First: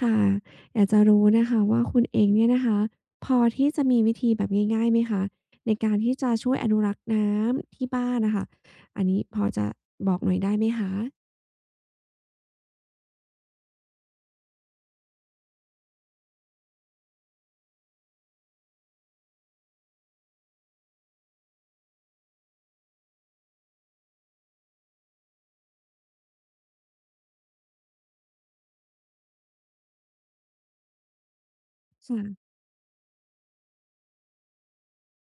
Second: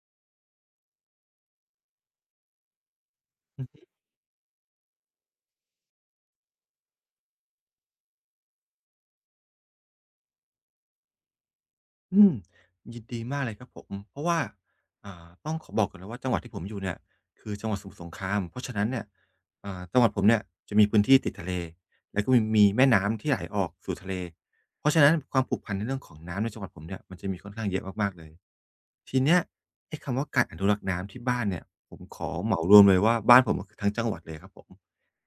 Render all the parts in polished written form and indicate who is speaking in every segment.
Speaker 1: ค่ะอยากจะรู้นะคะว่าคุณเองเนี่ยนะคะพอที่จะมีวิธีแบบง่ายๆไหมคะในการที่จะช่วยอนุรักษ์น้ำที่บ้านน่ะค่ะอันนี้พอจะบอกหน่อยได้ไหมคะ
Speaker 2: อืมยินดีมากเลยครับผมเพราะว่าต้องขอบอกก่อนเลยว่าจังหวัดที่ผมอยู่เนี่ยคือจังหวัดสมุทรสงครามเพราะฉะนั้นเนี่ยจังหวัดผมเนี่ยจะมีพื้นที่ติดทะเลแล้วก็มีแม่น้ำที่ไหลออกสู่ทะเลเพราะฉะนั้นความผูกพันในเรื่องของน้ำในจังหวัดผมเนี่ยมันจะมีค่อนข้างเยอะมากๆเลยทีเนี้ยไอ้คำว่าการอนุรักษ์น้ำที่บ้านเนี่ยผมขอเห
Speaker 1: ค่ะ
Speaker 2: มารวมเลยว่าบ้านผมก็คือทั้งจังหวัดเลยครับผม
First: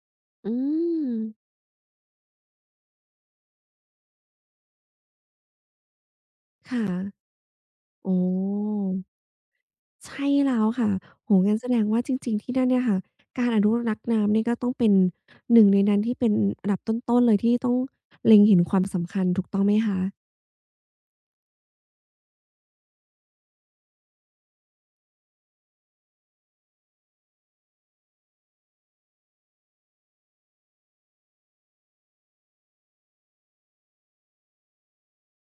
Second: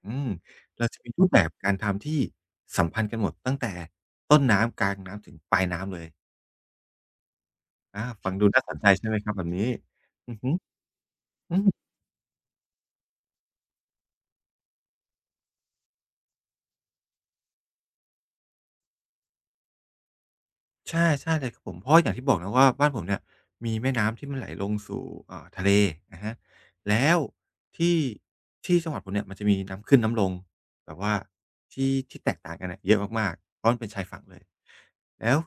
Speaker 2: อืม
Speaker 1: อื
Speaker 2: เราจะ
Speaker 1: ม
Speaker 2: มีรูปแบบการทำที่สัมพันธ์กันหมดตั้งแต่ต้นน้ำกลางน้ำถึงปลายน้ำเลย
Speaker 1: ค่ะ
Speaker 2: อา
Speaker 1: อ๋
Speaker 2: ฟังดูน่าสน
Speaker 1: อ
Speaker 2: ใจใช่ไหมครับแบบนี้
Speaker 1: ใช่
Speaker 2: อือฮึ
Speaker 1: แล้วค่ะโอ้โฮงั้
Speaker 2: อื
Speaker 1: นแสดงว่าจริงๆที่นั่นเนี่ยค่ะการอนุรักษ์น้ำนี่ก็ต้องเป็นหนึ่งในนั้นที่เป็นอันดับต้นๆเลยที่ต้องเล็งเห็นความสำคัญถูกต้องไหมคะ
Speaker 2: ใช่ใช่เลยครับผมเพราะอย่างที่บอกนะว่าบ้านผมเนี่ยมีแม่น้ำที่มันไหลลงสู่ทะเลอะฮะแล้วที่ที่จังหวัดผมเนี่ยมันจะมีน้ำขึ้นน้ำลงแบบว่าที่ที่แตกต่างกันน่ะเยอะมากๆเพราะมันเป็นชายฝั่งเลยแล้ว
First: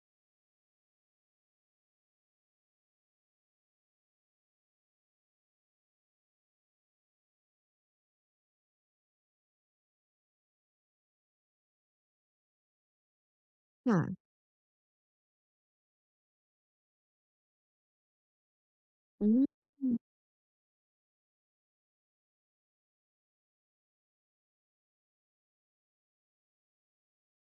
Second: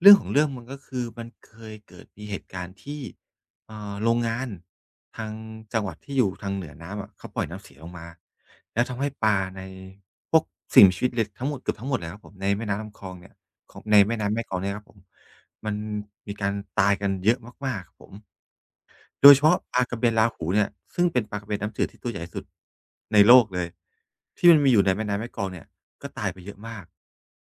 Speaker 2: เรื่องของเรื่องมันก็คือมันเคยเกิดมีเหตุการณ์ที่โรงงานทางจังหวัดที่อยู่ทางเหนือน้ำอะเขาปล่อยน้ำเสียลงมาแล้วทำให้ปลาในพวกสิ่งมีชีวิตเลยทั้งหมดเกือบทั้งหมดเลยครับผมในแม่น้ำลำคลองเนี่ย ของในแม่
Speaker 1: ค่ะ
Speaker 2: น้ำแม่กลองเนี่ยครับผมมันมีการตายกันเยอะมากๆครับผมโด
Speaker 1: อื
Speaker 2: ยเฉพาะปลาก
Speaker 1: ม
Speaker 2: ระเบนราหูเนี่ยซึ่งเป็นปลากระเบนน้ำจืดที่ตัวใหญ่สุดในโลกเลยที่มันมีอยู่ในแม่น้ำแม่กลองเนี่ยก็ตายไปเยอะมาก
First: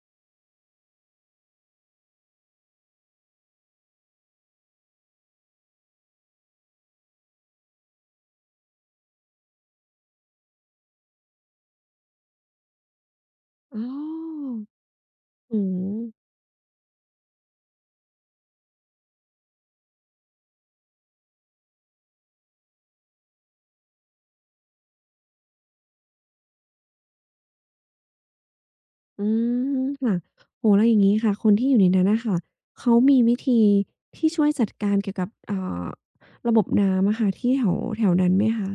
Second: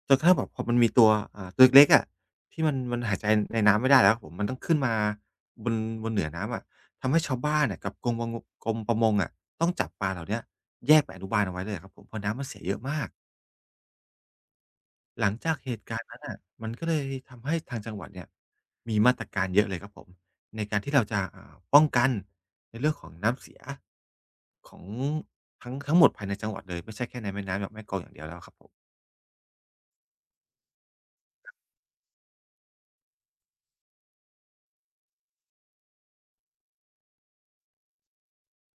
Speaker 2: จนกระทั่งแบบพอมันมีตัวตัวเล็กๆอะที่มันหายใจในน้ำไม่ได้แล้วครับผมมันต้องขึ้นมาบนบนเหนือน้ำอะทำให้ชาวบ้านน่ะกับกรมประมงอะต้องจับปลาเหล่าเนี้ยแยกไปอนุบาลเอาไว้เลยอะครับผมเพราะน้ำมันเสียเยอะมาก
Speaker 1: อ๋อ
Speaker 2: หลังจาก
Speaker 1: อื
Speaker 2: เห
Speaker 1: ม
Speaker 2: ตุการณ์นั้นน่ะมันก็เลยทำให้ทางจังหวัดเนี่ยมีมาตรการเยอะเลยครับผมในการที่เราจะป้องกันในเรื่องของน้ำเสียของทั้งหมดภายในจังหวัดเลยไม่ใช่แค่ในแม่น้ำแบบแม่กลองอย่างเดียวแล้วครับผม
Speaker 1: อืมค่ะโอ้โฮแล้วอย่างงี้ค่ะคนที่อยู่ในนั้นน่ะค่ะเขามีวิธีที่ช่วยจัดการเกี่ยวกับาระบบน้ำอะค่ะที่แถวแถวนั้นไหมคะ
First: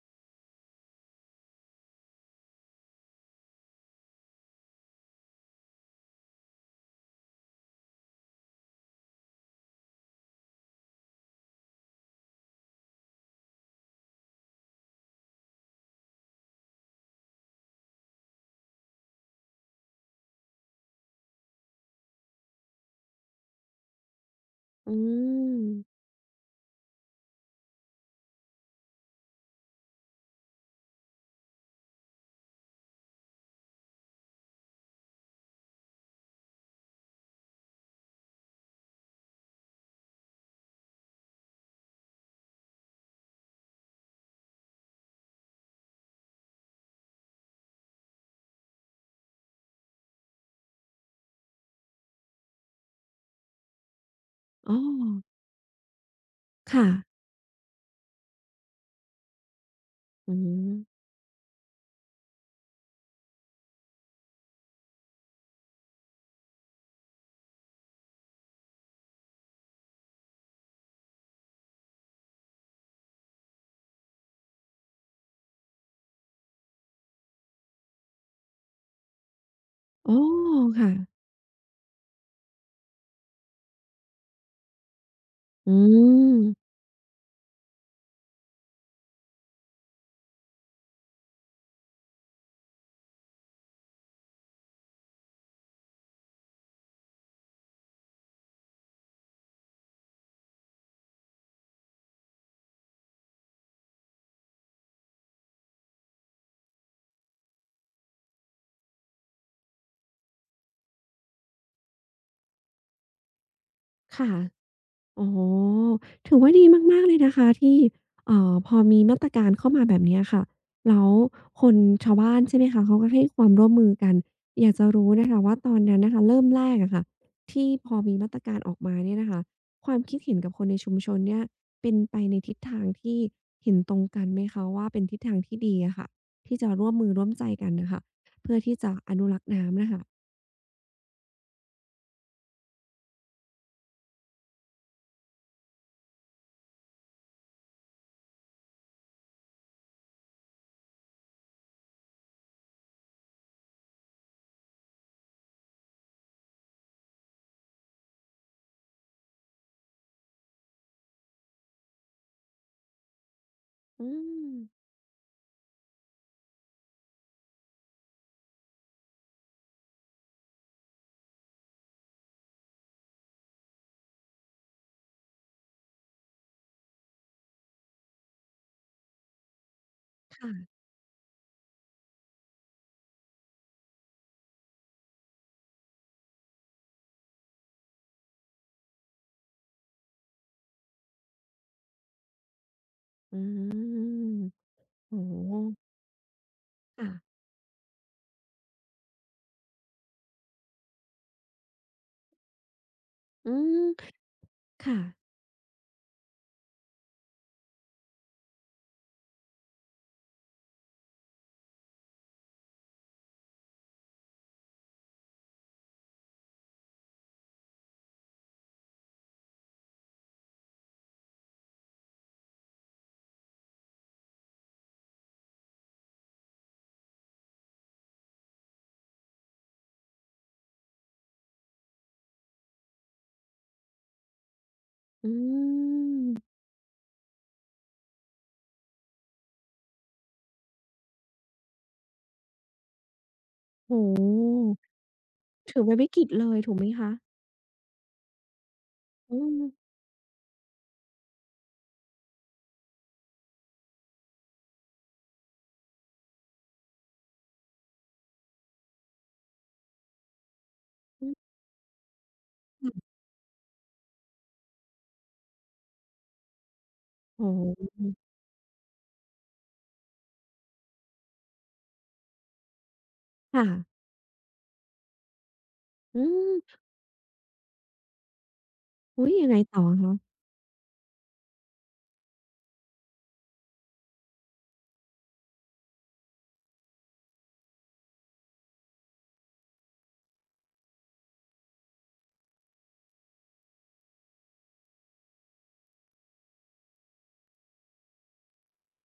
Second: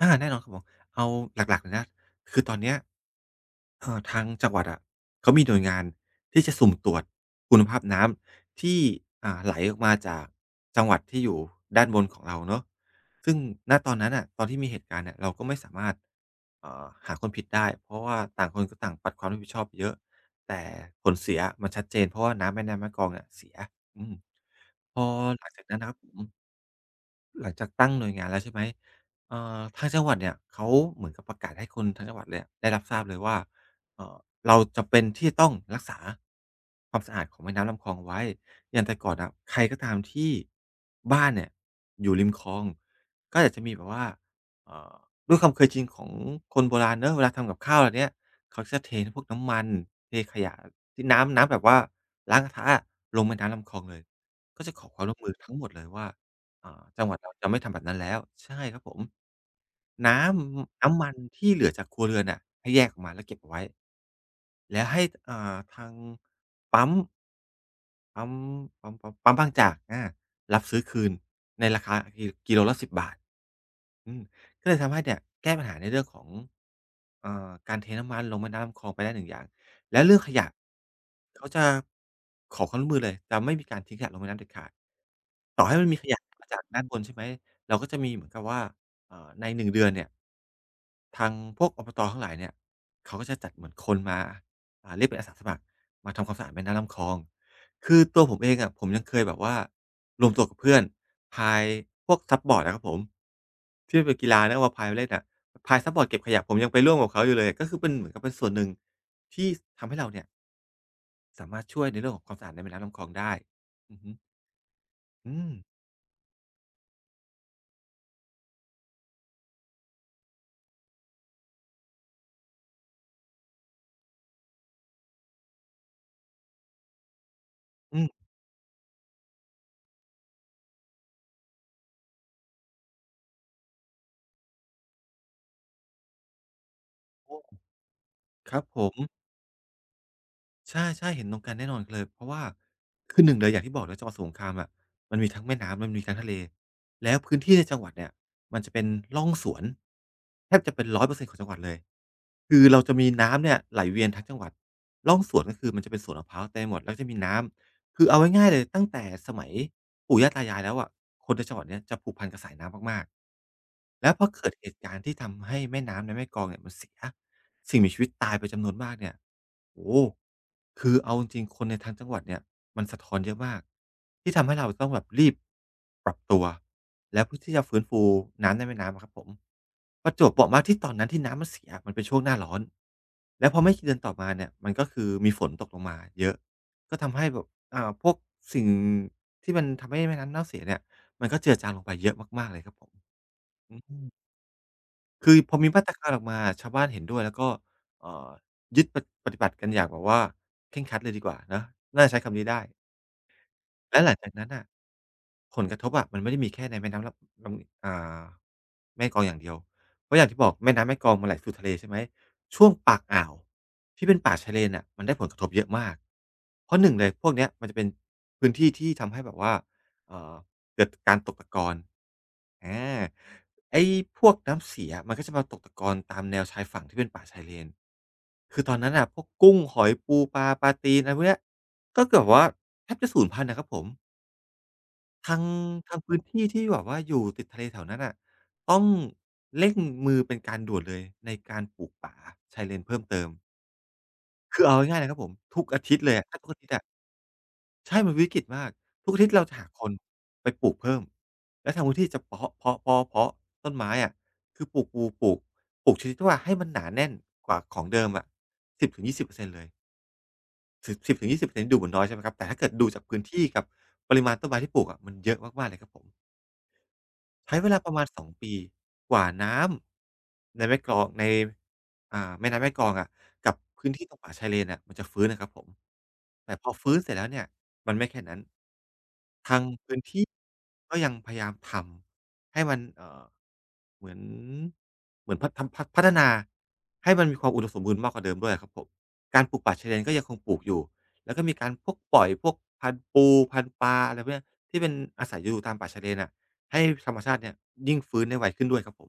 Speaker 2: อาแน่นอนครับผมเอาหลักๆเลยนะคือตอนเนี้ย ทางจังหวัดอะเขามีหน่วยงานที่จะสุ่มตรวจคุณภาพน้ำที่ไหลออกมาจากจังหวัดที่อยู่ด้านบนของเราเนาะซึ่งณตอนนั้นน่ะตอนที่มีเหตุการณ์เนี่ยเราก็ไม่สามารถหาคนผิดได้เพราะว่าต่างคนก็ต่างปัดความรับผิดชอบเยอะแต่ผลเสียมันชัดเจนเพราะว่าน้ำแม่น้ำแม่กลองเนี่ยเสียอืม
Speaker 1: อื
Speaker 2: พอหลังจากนั้นนะครับ
Speaker 1: ม
Speaker 2: ผม หลังจากตั้งหน่วยงานแล้วใช่ไหมทางจังหวัดเนี่ยเขาเหมือนกับประกาศให้คนทั้งจังหวัดเลยอะได้รับทราบเลยว่าเอ่อเราจำเป็นที่จะต้องรักษาความสะอาดของแม่น้ำลำคลองไว้อย่างแต่ก่อนนะใครก็ตามที่บ้านเนี่ยอยู่ริมคลองก็อาจจะมีแบบว่าเอ่อด้วยความเคยชินของคนโบราณเนาะเวลาทำกับข้าวอะไรเนี้ยเขาจะเทพวกน้ำมันเทขยะที่น้ำแบบว่าล้างกระทะอะลงแม่น้ำลำคลองเลยก็จะ
Speaker 1: อ้อ
Speaker 2: ขอความร่วมมือทั้งหมดเลยว่า
Speaker 1: ค่ะ
Speaker 2: จังหวัดเราจะไม่ทำแบบนั้นแล้วใช่ครับผมน้
Speaker 1: อืม
Speaker 2: น้ำมันที่เหลือจากครัวเรือนน่ะให้แยกออกมาแล้วเก็บเอาไว้แล้วให้ทางปั๊มปั๊มปั๊มบางจากอารับซื้อคืนในราคากิโลละ10 บาทอืมก็เลยทำให้เนี่ยแก้ปัญหาในเรื่องของการเทน้ำมันลงแม่น้ำลำคลองไปได้หนึ่งอย่างแลว
Speaker 1: อ๋
Speaker 2: เรื่
Speaker 1: อ
Speaker 2: องขยะ
Speaker 1: ค่ะ
Speaker 2: เขาจะขอความร่วมมือเลยจะไม่มีการทิ้งขยะลงแม่น้ำเด็ดขาด ต่อ
Speaker 1: อื
Speaker 2: ให้มันมีขยะมาจาก
Speaker 1: ม
Speaker 2: ด้านบนใช่ไหม เราก็จะมีเหมือนกับว่าใน1เดือนเนี่ย ทางพวกอบตทั้งหลายเนี่ย เขาก็จะจัดเหมือนคนมาเรียกเป็นอาสาสมัครมาทำความสะอาดแม่น้ำลำคลอง คือตัวผมเองอะผมยังเคยแบบว่ารวมตัวกับเพื่อนพายพวกซัปบอร์ดอะครับผมที่มันเป็นกีฬานะเอามาพายมาเล่นอะพายซัปบอร์ดเก็บขยะผมยังไปร่วมกับเขาอยู่เลยก็คือเป็นเหมือนกับเป็นส่วนหนึ่งที่ทำให้เราเนี่ยสามารถช่วยในเรื่องของความสะอาดในแม่น้ำลำคลองได้อือฮึ
Speaker 1: ค่ะ โอ๋อ
Speaker 2: อืม
Speaker 1: ถือว่าดีมากๆเลยนะคะที่พอมีมาตรการเข้ามาแบบเนี้ยค่ะแล้วคนชาวบ้านใช่ไหมคะเขาก็ให้ความร่วมมือกันอยากจะรู้นะคะว่าตอนนั้นน่ะค่ะเริ่มแรกอะค่ะที่พอ
Speaker 2: อื
Speaker 1: มี
Speaker 2: ม
Speaker 1: มาตรการออกมาเนี่ยนะคะความคิดเห็นกับคนในชุมชนเนี่ยเป็นไปในทิศทางที่เห็นตรงกันไหมคะว่าเป็นทิศทางที่ดีอะค่ะที่จะร่วมมือร่วมใจกันน่ะค่ะ
Speaker 2: ค
Speaker 1: เพื่อ
Speaker 2: รับ
Speaker 1: ที่
Speaker 2: ผ
Speaker 1: จะ
Speaker 2: ม
Speaker 1: อนุรักษ์น้ำน่ะค่ะ
Speaker 2: ใช่ๆเห็นตรงกันแน่นอนเลยเพราะว่าคือหนึ่งเลยอย่างที่บอกนะจังหวัดสมุทรสงครามอะมันมีทั้งแม่น้ำมันมีทั้งทะเลแล้วพื้นที่ในจังหวัดเนี่ยมันจะเป็นร่องสวนแทบจะเป็น100%ของจังหวัดเลยคือเราจะมีน้ำเนี่ยไหลเวียนทั้งจังหวัดร่องสวนก็คือมันจะเป็นสวนมะพร้าวเต็มไปหมดแล้วจะมีน้ำคือเอาง่ายๆเลยตั้งแต่สมัยปู่ย่าตายายแล้วอะคนในจังหวัดเนี้ยจะผูกพันกับสายน้ำมากๆ
Speaker 1: อื
Speaker 2: แล้วพอเกิด
Speaker 1: ม
Speaker 2: เหตุการณ์ที่ทำให้แม่น้ำในแม่กลองเนี่ยมันเสีย สิ่งมีชีวิตตายไปจำนวนมากเนี่ยโอ้โฮคือเอาจริงๆคนในทั้งจังหวัดเนี่ยมันสะท้อนเยอะมากที่ทำให้เราต้องแบบรีบปรับตัวแล้วเพื่อที่จะฟื้นฟูน้ำในแม่น้ำอะครับผมประจวบเหมาะมาก
Speaker 1: ค่ะ
Speaker 2: ที่ตอนนั้นที่น้ำมันเสียมันเป็นช่วงหน้าร้อนแล้วพอไม่กี่เดือนต่อมาเนี่ยมันก็คือมีฝนตกลงมาเยอะก็ทำให้แบบพวกสิ่งที่มันทำให้แม่น้ำเน่าเสียเนี่ยมันก็เจือจางลงไปเยอะมากๆเลยครับผม
Speaker 1: อื
Speaker 2: อืม
Speaker 1: มโอ้
Speaker 2: คือพ
Speaker 1: โฮ
Speaker 2: อมีมาตรการออกมาชาวบ้านเห็น
Speaker 1: ค่ะ
Speaker 2: ด้วยแล้วก็เอ่อยึดปะปฏิบัติกันอย่างแบบว่าเคร่งครัดเลยดีกว่านะน่าใช้คำนี้ได้
Speaker 1: อืม
Speaker 2: แล้วหลังจากนั้นน่ะ
Speaker 1: ค่ะ
Speaker 2: ผลกระทบอะมันไม่ได้มีแค่ในแม่น้ำลำลำอ่าแม่กลองอย่างเดียวเพราะอย่างที่บอกแม่น้ำแม่กลองมันไหลสู่ทะเลใช่ไหมช่วงปากอ่าวที่เป็นป่าชายเลนน่ะมันได้ผลกระทบเยอะมากเพราะหนึ่งเลยพวกเนี้ยมันจะเป็นพื้นที่ที่ทำให้แบบว่าเอ่อเกิดการตกตะกอนอาไอ้พวกน้ำเสียมันก็จะมาตกตะกอนตามแนวชายฝั่งที่เป็นป่าชายเลนคือตอนนั้นน่ะพวกกุ้งหอยปูปลาปลาตีนอะไรพวกเนี้ย ก็เกือบว่าแทบจะสูญพันธุ์นะครับผม
Speaker 1: อื
Speaker 2: ทางทางพื้นที่
Speaker 1: ม
Speaker 2: ที่แบบว่าอยู่ติดทะเลแถวนั้นน่ะต้องเร่งมือเป็นการด่วนเลยในการปลูกป่าชายเลนเพิ่มเติม
Speaker 1: โอ้โฮ
Speaker 2: คือเอาง่ายๆนะครับผมทุก
Speaker 1: ถื
Speaker 2: อา
Speaker 1: อ
Speaker 2: ทิ
Speaker 1: เป็น
Speaker 2: ตย์
Speaker 1: วิ
Speaker 2: เลย
Speaker 1: ก
Speaker 2: อะ
Speaker 1: ฤต
Speaker 2: ถ้า
Speaker 1: เล
Speaker 2: ทุก
Speaker 1: ย
Speaker 2: อาทิต
Speaker 1: ถู
Speaker 2: ย์
Speaker 1: ก
Speaker 2: อะ
Speaker 1: ไหมคะ
Speaker 2: ใช่มันวิกฤตมากทุกอาทิตย์
Speaker 1: อื
Speaker 2: เราจะ
Speaker 1: ม
Speaker 2: หาคนไปปลูกเพิ่มแล้วทางพื้นที่จะเพาะต้นไม้อะคือปลูกปูปลูกปลูกชนิดที่ว่าให้มันหนาแน่นกว่าของเดิมอะ10-20%เลย สิบ
Speaker 1: อืม
Speaker 2: 10-20%ดูเหมือนน้อยใช่ไหมครับแต่ถ้าเกิดดูจากพื้นที่กับปริมาณต้นไม้ที่ปลูกอะมันเยอะมากๆเลยครับผม
Speaker 1: โอ้
Speaker 2: ใช้เวลา
Speaker 1: โ
Speaker 2: ประมาณ2
Speaker 1: ฮ
Speaker 2: ปีกว่าน้ำในแม่กลองในแม่น้ำแม่กลองอะกับ
Speaker 1: ค่ะ
Speaker 2: พื้นที่ตรงป่าชายเลนอะมันจะฟื้นอะครับผม
Speaker 1: อืม
Speaker 2: แต่พอฟื้นเสร็จแล้วเนี่ยมันไม่แค่นั้น
Speaker 1: อุ๊ยยัง
Speaker 2: ทา
Speaker 1: ไง
Speaker 2: ง
Speaker 1: ต่อ
Speaker 2: พื้น
Speaker 1: คะ
Speaker 2: ที่ก็ยังพยายามทำให้มันเหมือนเหมือนพัฒทำพัฒพัฒนาให้มันมีความอุดมสมบูรณ์มากกว่าเดิมด้วยอะครับผมการปลูกป่าชายเลนก็ยังคงปลูกอยู่แล้วก็มีการพวกปล่อยพวกพันธุ์ปูพันธุ์ปลาอะไรพวกเนี้ยที่เป็นอาศัยอยู่ตามป่าชายเลนอะ ให้ธรรมชาติเนี่ยยิ่งฟื้นได้ไวขึ้นด้วยครับผม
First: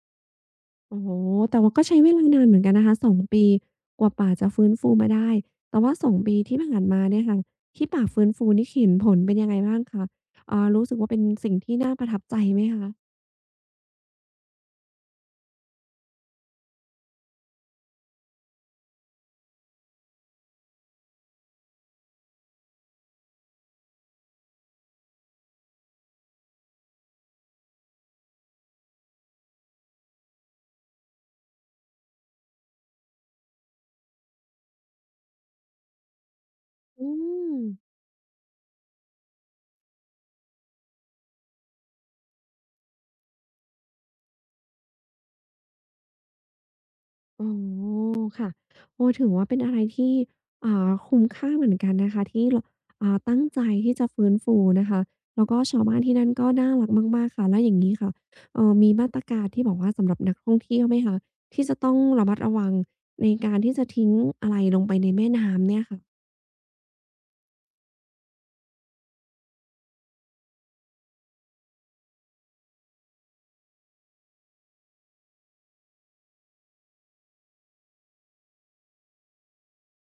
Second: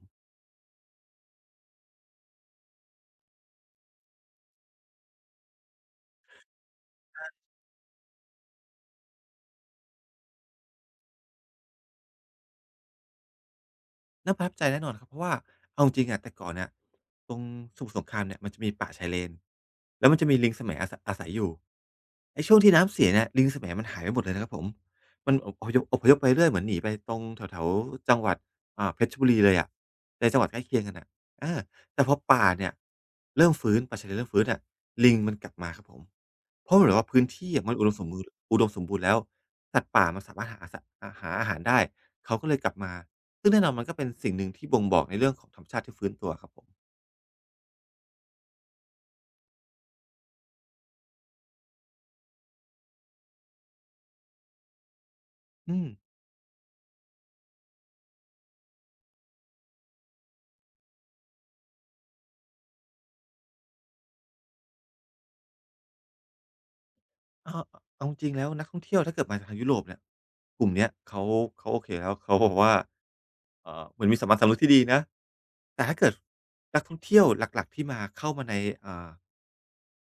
Speaker 1: โอ้โฮแต่ว่าก็ใช้เวลานานเหมือนกันนะคะสองปีกว่าป่าจะฟื้นฟูมาได้แต่ว่าสองปีที่ผ่านมาเนี่ยค่ะที่ป่าฟื้นฟูนี่เห็นผลเป็นยังไงบ้างคะรู้สึกว่าเป็นสิ่งที่น่าประทับใจไหมคะ
Speaker 2: น่าประทับใจแน่นอนครับเพราะว่าเอาจริงอะแต่ก่อนเนี่ยตรงสมุทรสงครามเนี่ยมันจะมีป่าชายเลนแล้วมันจะมีลิงแสมัอาศัยอยู่ไอ้ช่วงที่น้ำเสียเนี่ยลิงแสมัมันหายไปหมดเลยนะครับผมมันอพยพไปเรื่อยเหมือนหนีไปตรงแถวๆจังหวัดเพชรบุรีเลยอะในจังหวัดใกล้เคียงกันอ่ะเออแต่พอป่าเนี่ยเริ่มฟื้นป่าชายเลนเริ่มฟื้นอะลิงมันกลับมาครับผมเพราะเหมือนว่า
Speaker 1: อื
Speaker 2: พื้นที่
Speaker 1: ม
Speaker 2: อะมันอุดมสมบูรณ์แล้วสัตว์ป่ามันสามารถหาอาหารได้เขาก็เลยกลับมา ซึ่งแน่นอนมันก็เป็นสิ่งหนึ่งที่บ่งบอกในเรื่องของธรรมชาติที่ฟื้นตัวครับผม
Speaker 1: อ๋อค่ะโอ้ถือว่าเป็นอะไรที่คุ้มค่าเหมือนกันนะคะที่เราตั้งใจที่จะฟื้นฟูนะคะ แล้วก็
Speaker 2: อื
Speaker 1: ชาว
Speaker 2: ม
Speaker 1: บ้านที่นั่นก็น่ารักมากๆค่ะ แล้วอย่างนี้ค่ะมีมาตรการที่บอกว่าสำหรับนักท่องเที่ยวไหมคะที่จะต้องระมัดระวังในการที่จะทิ้งอะไรลงไปในแม่น้ำเนี่ยค่ะ
Speaker 2: เออเอาจริงๆแล้วนักท่องเที่ยวถ้าเกิดมาจากทางยุโรปเนี่ยกลุ่มเนี้ยเขาโอเคแล้วเขาบอกว่าเหมือนมีสัมมาสำนึกที่ดีนะแต่ถ้าเกิดนักท่องเที่ยวหลักๆที่มาเข้ามาในอ่า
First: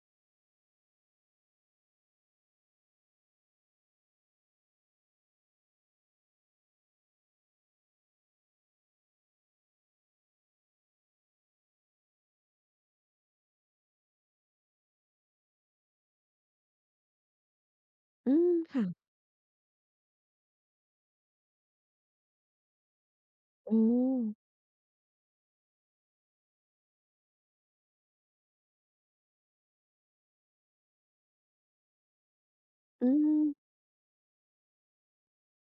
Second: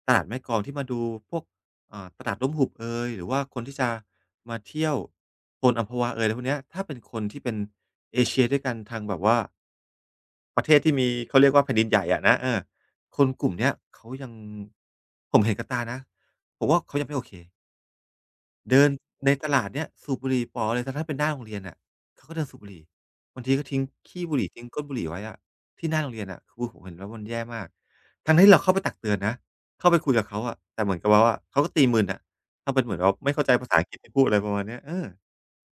Speaker 2: ตลาดแม่กลองที่มาดูพวกตลาดร่มหุบเอยหรือว่าคนที่จะมาเที่ยวโซนอัมพวาเอยอะไรพวกเนี้ยถ้าเป็นคนที่เป็นเอเชียด้วยกันทางแบบว่าประเทศที่มีเขาเรียกว่าแผ่นดินใหญ่อะนะเออคนกลุ่มเนี้ยเขายังผมเห็นกับตานะผมว่าเขายังไม่โอเค
Speaker 1: อืม
Speaker 2: เดิ
Speaker 1: ค่ะ
Speaker 2: นในตลาดเนี่ยสูบบุหรี่ป๋อเลยแต่ถ้าเป็นหน้าโรงเรียนน่ะเขาก็เดินสูบบุหรี่บางทีก็ทิ้ง
Speaker 1: โอ้
Speaker 2: ขี้บุหรี่ทิ้งก้นบุหรี่ไว้อะที่หน้าโรงเรียนอะคือผมเห็นแล้วมันแย่มากทั้งที่เราเข้าไปตักเตือนนะเข้าไปคุยกับเขาอะแต่เหมือนกับว่าเขาก็ตีมึนอะทำเป็นเหมือน
Speaker 1: อื
Speaker 2: ว่าไม่เข้าใจภา
Speaker 1: ม
Speaker 2: ษาอังกฤษที่พูดอะไรประมาณเนี้ยเออ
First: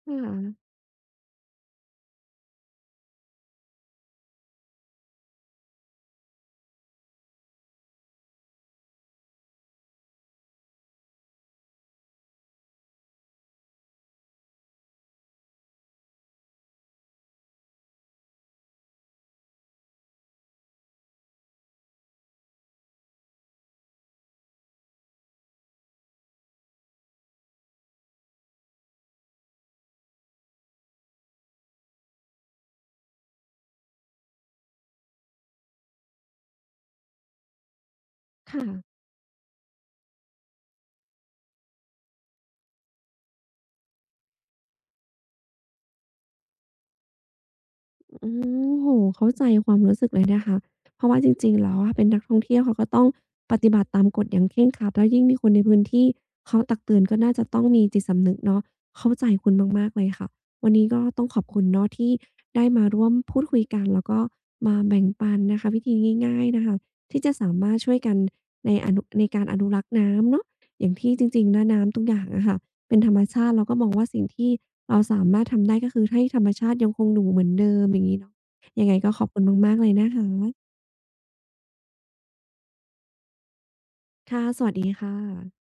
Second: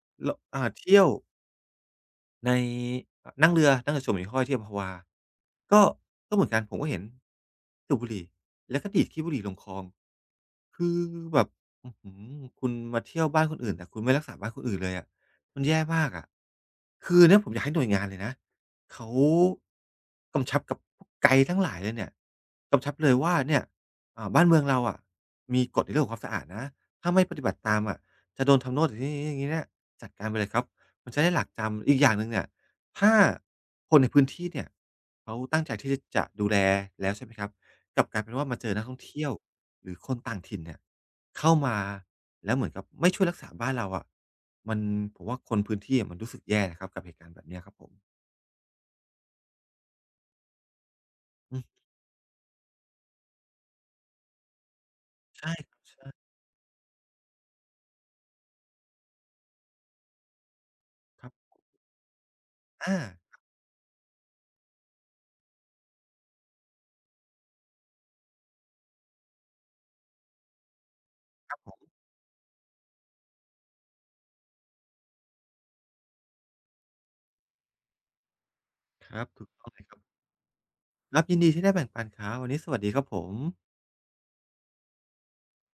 Speaker 1: ค
Speaker 2: ลอ่า
Speaker 1: ่ะ
Speaker 2: เที่ยว ในนั่งเรือชมหิ่งห้อยที่อัมพวา ก็ก็เหมือนกันผมก็เห็นสูบบุหรี่แล้วก็ดีดขี้บุหรี่ลงคลองคือแบบอื้อฮือคุณมาเที่ยวบ้านคนอื่นแต่คุณไม่รักษาบ้านคนอื่นเลยอะมันแย่มากอะคือเนี่ยผมอยากให้หน่วยงานเลยนะเขากำชับกับพวกไกด์ทั้งหลายเลยเนี่ยกำชับเลยว่าเนี่ยบ้านเมืองเราอะมีกฎในเรื่องของความสะอาดนะถ้าไม่ปฏิบัติตามอะจะโดนทำโทษอย่างงี้ๆๆอย่างงี้ๆจัดการไปเลยครับ มันจะได้หลักจำอีกอย่างหนึ่งเนี่ยถ้าคนในพื้นที่เนี่ยเขาตั้งใจที่จะดูแลแล้วใช่ไหมครับกลับกลายเป็นว่ามาเจอนักท่
Speaker 1: ค่ะ
Speaker 2: องเที่ยวหรือคนต่างถิ่นเนี่ยเข้ามาแล้วเหมือนกับไม่ช่วยรักษาบ้านเราอะมันผมว่าคนพื้นที่อะมันรู้สึกแย่นะครับกับเหตุการณ์แบบเนี้ยครับผม
Speaker 1: อืมโอ้โเข้าใจความรู้สึกเลยนะคะเพราะว่าจริง
Speaker 2: อื
Speaker 1: ๆแล้ว
Speaker 2: ม
Speaker 1: อะเป็นนักท่องเที่ยวเขาก็ต้องปฏิบัติตามกฎอย่างเคร่งครัดแล้วยิ่งมีค
Speaker 2: ใช่
Speaker 1: นใน
Speaker 2: ครั
Speaker 1: พื้น
Speaker 2: บ
Speaker 1: ที่
Speaker 2: ใช่
Speaker 1: เขาตักเตือนก็น่าจะต้องมีจิตสำนึกเนาะเข้าใจคุณมากๆเลยค่ะวันนี้ก็ต้
Speaker 2: ค
Speaker 1: อง
Speaker 2: รั
Speaker 1: ขอบ
Speaker 2: บ
Speaker 1: คุณเนาะที่ได้มาร่วม
Speaker 2: อา
Speaker 1: พูดคุยกันแล้วก็มาแบ่งปันนะคะวิธีง่ายๆนะคะที่จะสามารถช่วยกันในอนุในการอนุรักษ์น้ำเนาะอย่างที่จริง
Speaker 2: ค
Speaker 1: ๆ
Speaker 2: รับ
Speaker 1: แล้ว
Speaker 2: ผม
Speaker 1: น้ำทุกอย่างอะค่ะ เป็นธรรมชาติเราก็มองว่าสิ่งที่เราสามารถทำได้ก็คือให้ธรรมชาติยังคงอยู่เหมือนเดิมอย่างงี้เนาะยังไง
Speaker 2: ค
Speaker 1: ก็ข
Speaker 2: รั
Speaker 1: อ
Speaker 2: บ
Speaker 1: บคุ
Speaker 2: ถู
Speaker 1: ณ
Speaker 2: กต้อง
Speaker 1: มาก
Speaker 2: เล
Speaker 1: ๆ
Speaker 2: ย
Speaker 1: เล
Speaker 2: ค
Speaker 1: ย
Speaker 2: รับ
Speaker 1: นะคะ
Speaker 2: ครับยินดีที่ได้แบ่งปันครับวันนี้สวัสดีครับผม
Speaker 1: ค่ะ สวัสดีค่ะ